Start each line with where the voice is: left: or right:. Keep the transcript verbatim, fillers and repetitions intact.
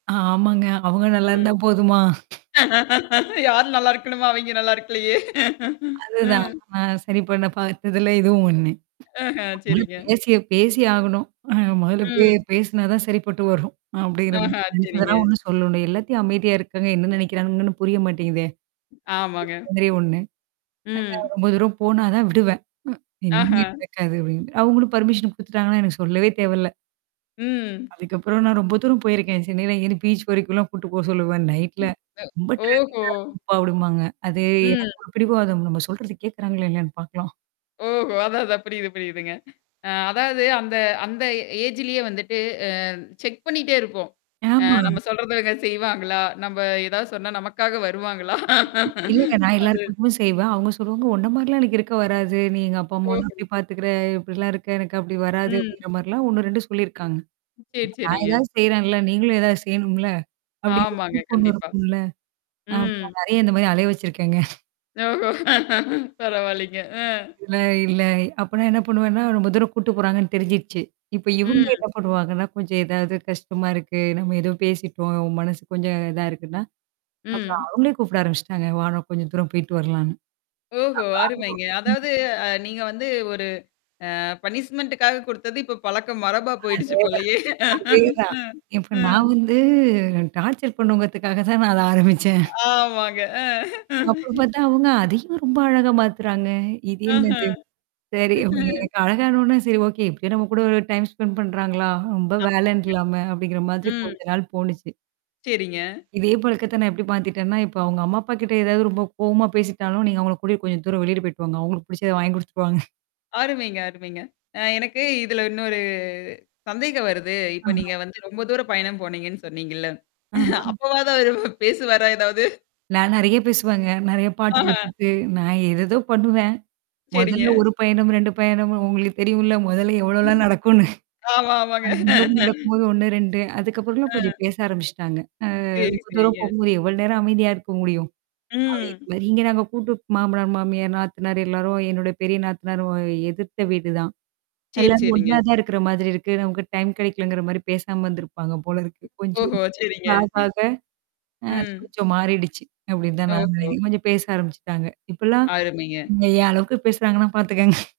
right: ஆமாங்க. அவுங்க நல்லா இருந்தா
left: ம்.
right: போதுமா?
left: யார் நல்லா இருக்கணுமா? அவய்ங்க நல்லா இருக்கலயே!
right: அதுதான்.
left: ம்.
right: நான் சரி பண்ண பார்த்ததுல இதுவும் ஒண்ணு.
left: ஆஹ, சரிங்க.
right: [unintelligible] பேசிய பேசி ஆகணும். ம் மொதல்ல பே
left: ம்.
right: பேசினா தான் சரிப்பட்டு வரும். அப்படிங்கிற
left: ஆஹா!
right: மாதிரி
left: சரிங்க.
right: நெனச்சதெல்லாம் ஒண்ணும் சொல்ல வேண்டியதில்ல. எல்லாத்தையும் அமைதியா இருக்காங்க, என்னா நெனைக்கிறாங்கன்னு? புரிய மாட்டேங்குதே.
left: ஆமாங்க.
right: இந்த மாதிரி ஒண்ணு. [unintelligible]
left: ம்.
right: ரொம்ப தூரம் போனா தான் விடுவேன். என்னைக்குமே
left: ஆஹா.
right: நடக்காது அப்படின்னு. அவுங்களும் பர்மிஷன் குடுத்துட்டாங்கன்னா எனக்கு சொல்லவே தேவ இல்ல!
left: ம்.
right: அதுக்கப்புறம் நான் ரொம்ப தூரம் போயிருக்கேன். சென்னையில இங்க என்ன பீச் வரைக்கும்லாம் கூட்டு போக சொல்லுவேன், "நைட்ல.
left: ம் அ
right: ரொம்ப
left: ஓஹோ!
right: ட்ராஃபிக்கா இருக்கும்ப்பா"அப்டின்ம்பாங்க. அது
left: ம்.
right: எனக்கு ஒரு பிடிவாதம் நம்ம சொல்றத கேக்குறாங்ளா, இல்லையான்னு பாக்கலாம்.
left: ஓஹோ! அதான், அதான் புரியுது புரியுதுங்க. அ அதாவது, அந்த அந்த ஏஜ்லயே வந்துட்டு, அ செக் பண்ணிட்டே இருப்போம். அ
right: ஆமா.
left: நம்ம சொல்றத இவங்க செய்வாங்களா? நம்ப ஏதாவது சொன்னா, நமக்காக வருவாங்களா?
right: இல்லங்க நான்
left: அது.
right: எல்லாருக்காகவும் செய்வேன். அவுங்க சொல்லுவாங்க "உன்ன மாரிலாம் எனக்கு இருக்க வராது. நீ எங்க அப்பா அம்மாவெல்லாம்
left: ஓஹோ!
right: இப்டி பாத்துக்கற, இப்படிலாம் இருக்க, எனக்கு அப்படி வராது"
left: ம்.
right: அப்டிங்கிற மாரிலாம் ஒண்ணு, ரெண்டு சொல்லியிருக்காங்க.
left: சரி,
right: "அப்ப நான்
left: சரிங்க.
right: ஏதாவது செய்றேன்ல! நீங்களும் ஏதாவது செய்யணும்ல?" அப்படிங்கிற
left: ஆமாங்க.
right: மாரி பொண்ணு
left: கண்டிப்பா.
right: இருக்கும்ல. அ
left: ம்.
right: அப்பறம் நான் நெறையா இந்த மாரி அலைய வச்சிருக்கேங்க.
left: ஓஹோ! பரவால்லிங்க. அ.
right: இல்ல, இல்ல! அப்பன்னா என்னா பண்ணுவேன்னா, ரொம்ப தூரம் கூட்டு போறாங்கன்னு தெரிஞ்சுடுச்சு. இப்ப இவுங்க
left: ம்.
right: என்னா பண்ணுவாங்கன்னா, கொஞ்சம் ஏதாவது கஷ்டமா இருக்கு, நம்ம ஏதோ பேசிட்டோம், ஒ மனசுக்கு கொஞ்சம் இதா இருக்குன்னா? அப்புறம்
left: ம்.
right: அவுங்களே கூப்பிட ஆரம்பிச்சுட்டாங்க. வா! நம்ம கொஞ்சம் தூரம் போய்ட்டு வரலான்னு.
left: ஓஹோ! அருமைங்க.
right: [unintelligible] ம்.
left: அதாவது, அ நீங்க வந்து ஒரு அ பனிஷ்மென்டக்காக குடுத்தது இப்ப பழக்கம் மரபா போயிடுச்சு
right: அதேதான்,
left: போலயே! ம்,
right: அதேதான். இப்ப
left: ம்.
right: நான் வந்து டார்ச்சர் பண்ணுவோங்கிறதுக்காக தான் நான் அத ஆரம்பிச்சேன்.
left: ஆமாங்க. அ
right: அப்பறம் பாத்தா அவுங்க அதையும் ரொம்ப அழகா மாத்துறாங்க. இது
left: ஆஹ.
right: என்னது? சரி அப்ப எ எனக்கு அழகானோனா, "சரி ஓகே! எப்டியோ நம்ம கூட ஒரு டைம் ஸ்பெண்ட் பண்ணுறாங்களா, ரொம்ப
left: ஆமாங்க,
right: வேலைன்ட்டுல்லாம" அப்படிங்கிற மாதிரி
left: ம்.
right: கொஞ்ச நாள் போனுச்சு.
left: சரிங்க.
right: இதே பழக்கத்த நான் எப்டி மாத்திட்டேன்னா, இப்ப அவுங்க அம்மா அப்பா கிட்ட ஏதாவது ரொம்ப கோவமா பேசிட்டாலும், "நீங்க அவுங்கள கூட்டிட்டு கொஞ்சம் தூரம் வெளியில போய்ட்டு வாாங்க. அவுங்களுக்கு புடிச்சத வாங்கி குடுத்துட்டு வாங்க"
left: அருமைங்க, அருமைங்க. அ எனக்கு இதுல இன்னொரு சந்தேகம் வருது. இப்ப
right: ஆஹ.
left: நீங்க வந்து ரொம்ப தூரம் பயணம் போனீங்கன்னு சொன்னீங்கள்ல,
right: ஆ. ஆ.
left: அப்பவாவது அவரு பேசுவாரா ஏதாவது?
right: நான் நெறையா பேசுவேங்க. நெறையா பாட்டு
left: ஆஹ.
right: போட்டுட்டு, நான் ஏதேதோ பண்ணுவேன்.
left: சரிங்க.
right: மொதல்ல ஒரு பயணம், ரெண்டு பயணம்ன்னு உங்களுக்கு தெரியும்ல! மொதல்ல
left: ம்.
right: எவ்வளோலாம் நடக்கும்ன்னு?
left: ஆமா, ஆமாங்க.
right: அந்த யோகம் நடக்கும்போது, ஒண்ணு, ரெண்டு, அதுக்கப்புறம்லாம் கொஞ்சம்
left: ஆ.
right: பேச ஆரம்பிச்சுட்டாங்க. அ
left: சரி,
right: ரொம்ப தூரம்
left: சரிங்க.
right: போகும்போது, எவ்வளோ நேரம் அமைதியா இருக்க முடியும்? அதே
left: ம்.
right: மாரி, இங்க நாங்க கூட்டு மாமனார், மாமியார், நாத்தனாரு எல்லாரும் என்னுடைய பெரிய நாத்தனாரு எதிர்த்த வீடு தான்.
left: சரி,
right: எல்லாரும் ஒண்ணா
left: சரிங்க.
right: தான் இருக்கிற மாதிரி இருக்கு. நமக்கு டைம் கெடைக்கலங்கிற மாரி பேசாம வந்திருப்பாங்க போல இருக்கு,
left: ம்,
right: கொஞ்சம்.
left: ஓஹோ! சரிங்க.
right: நான் பாத்தேன் அ அது
left: ம்.
right: கொஞ்சம் மாறிடுச்சு, அப்டின்னு தான் நான்
left: ஓஹோ!
right: நெனைக்கிறேன். இப்ப கொஞ்சம் பேச ஆரம்பிச்சுட்டாங்க. இப்பலாம்
left: அருமைங்க.
right: என் அளவுக்கு பேசுறாங்கன்னா பாத்துக்கோங்க.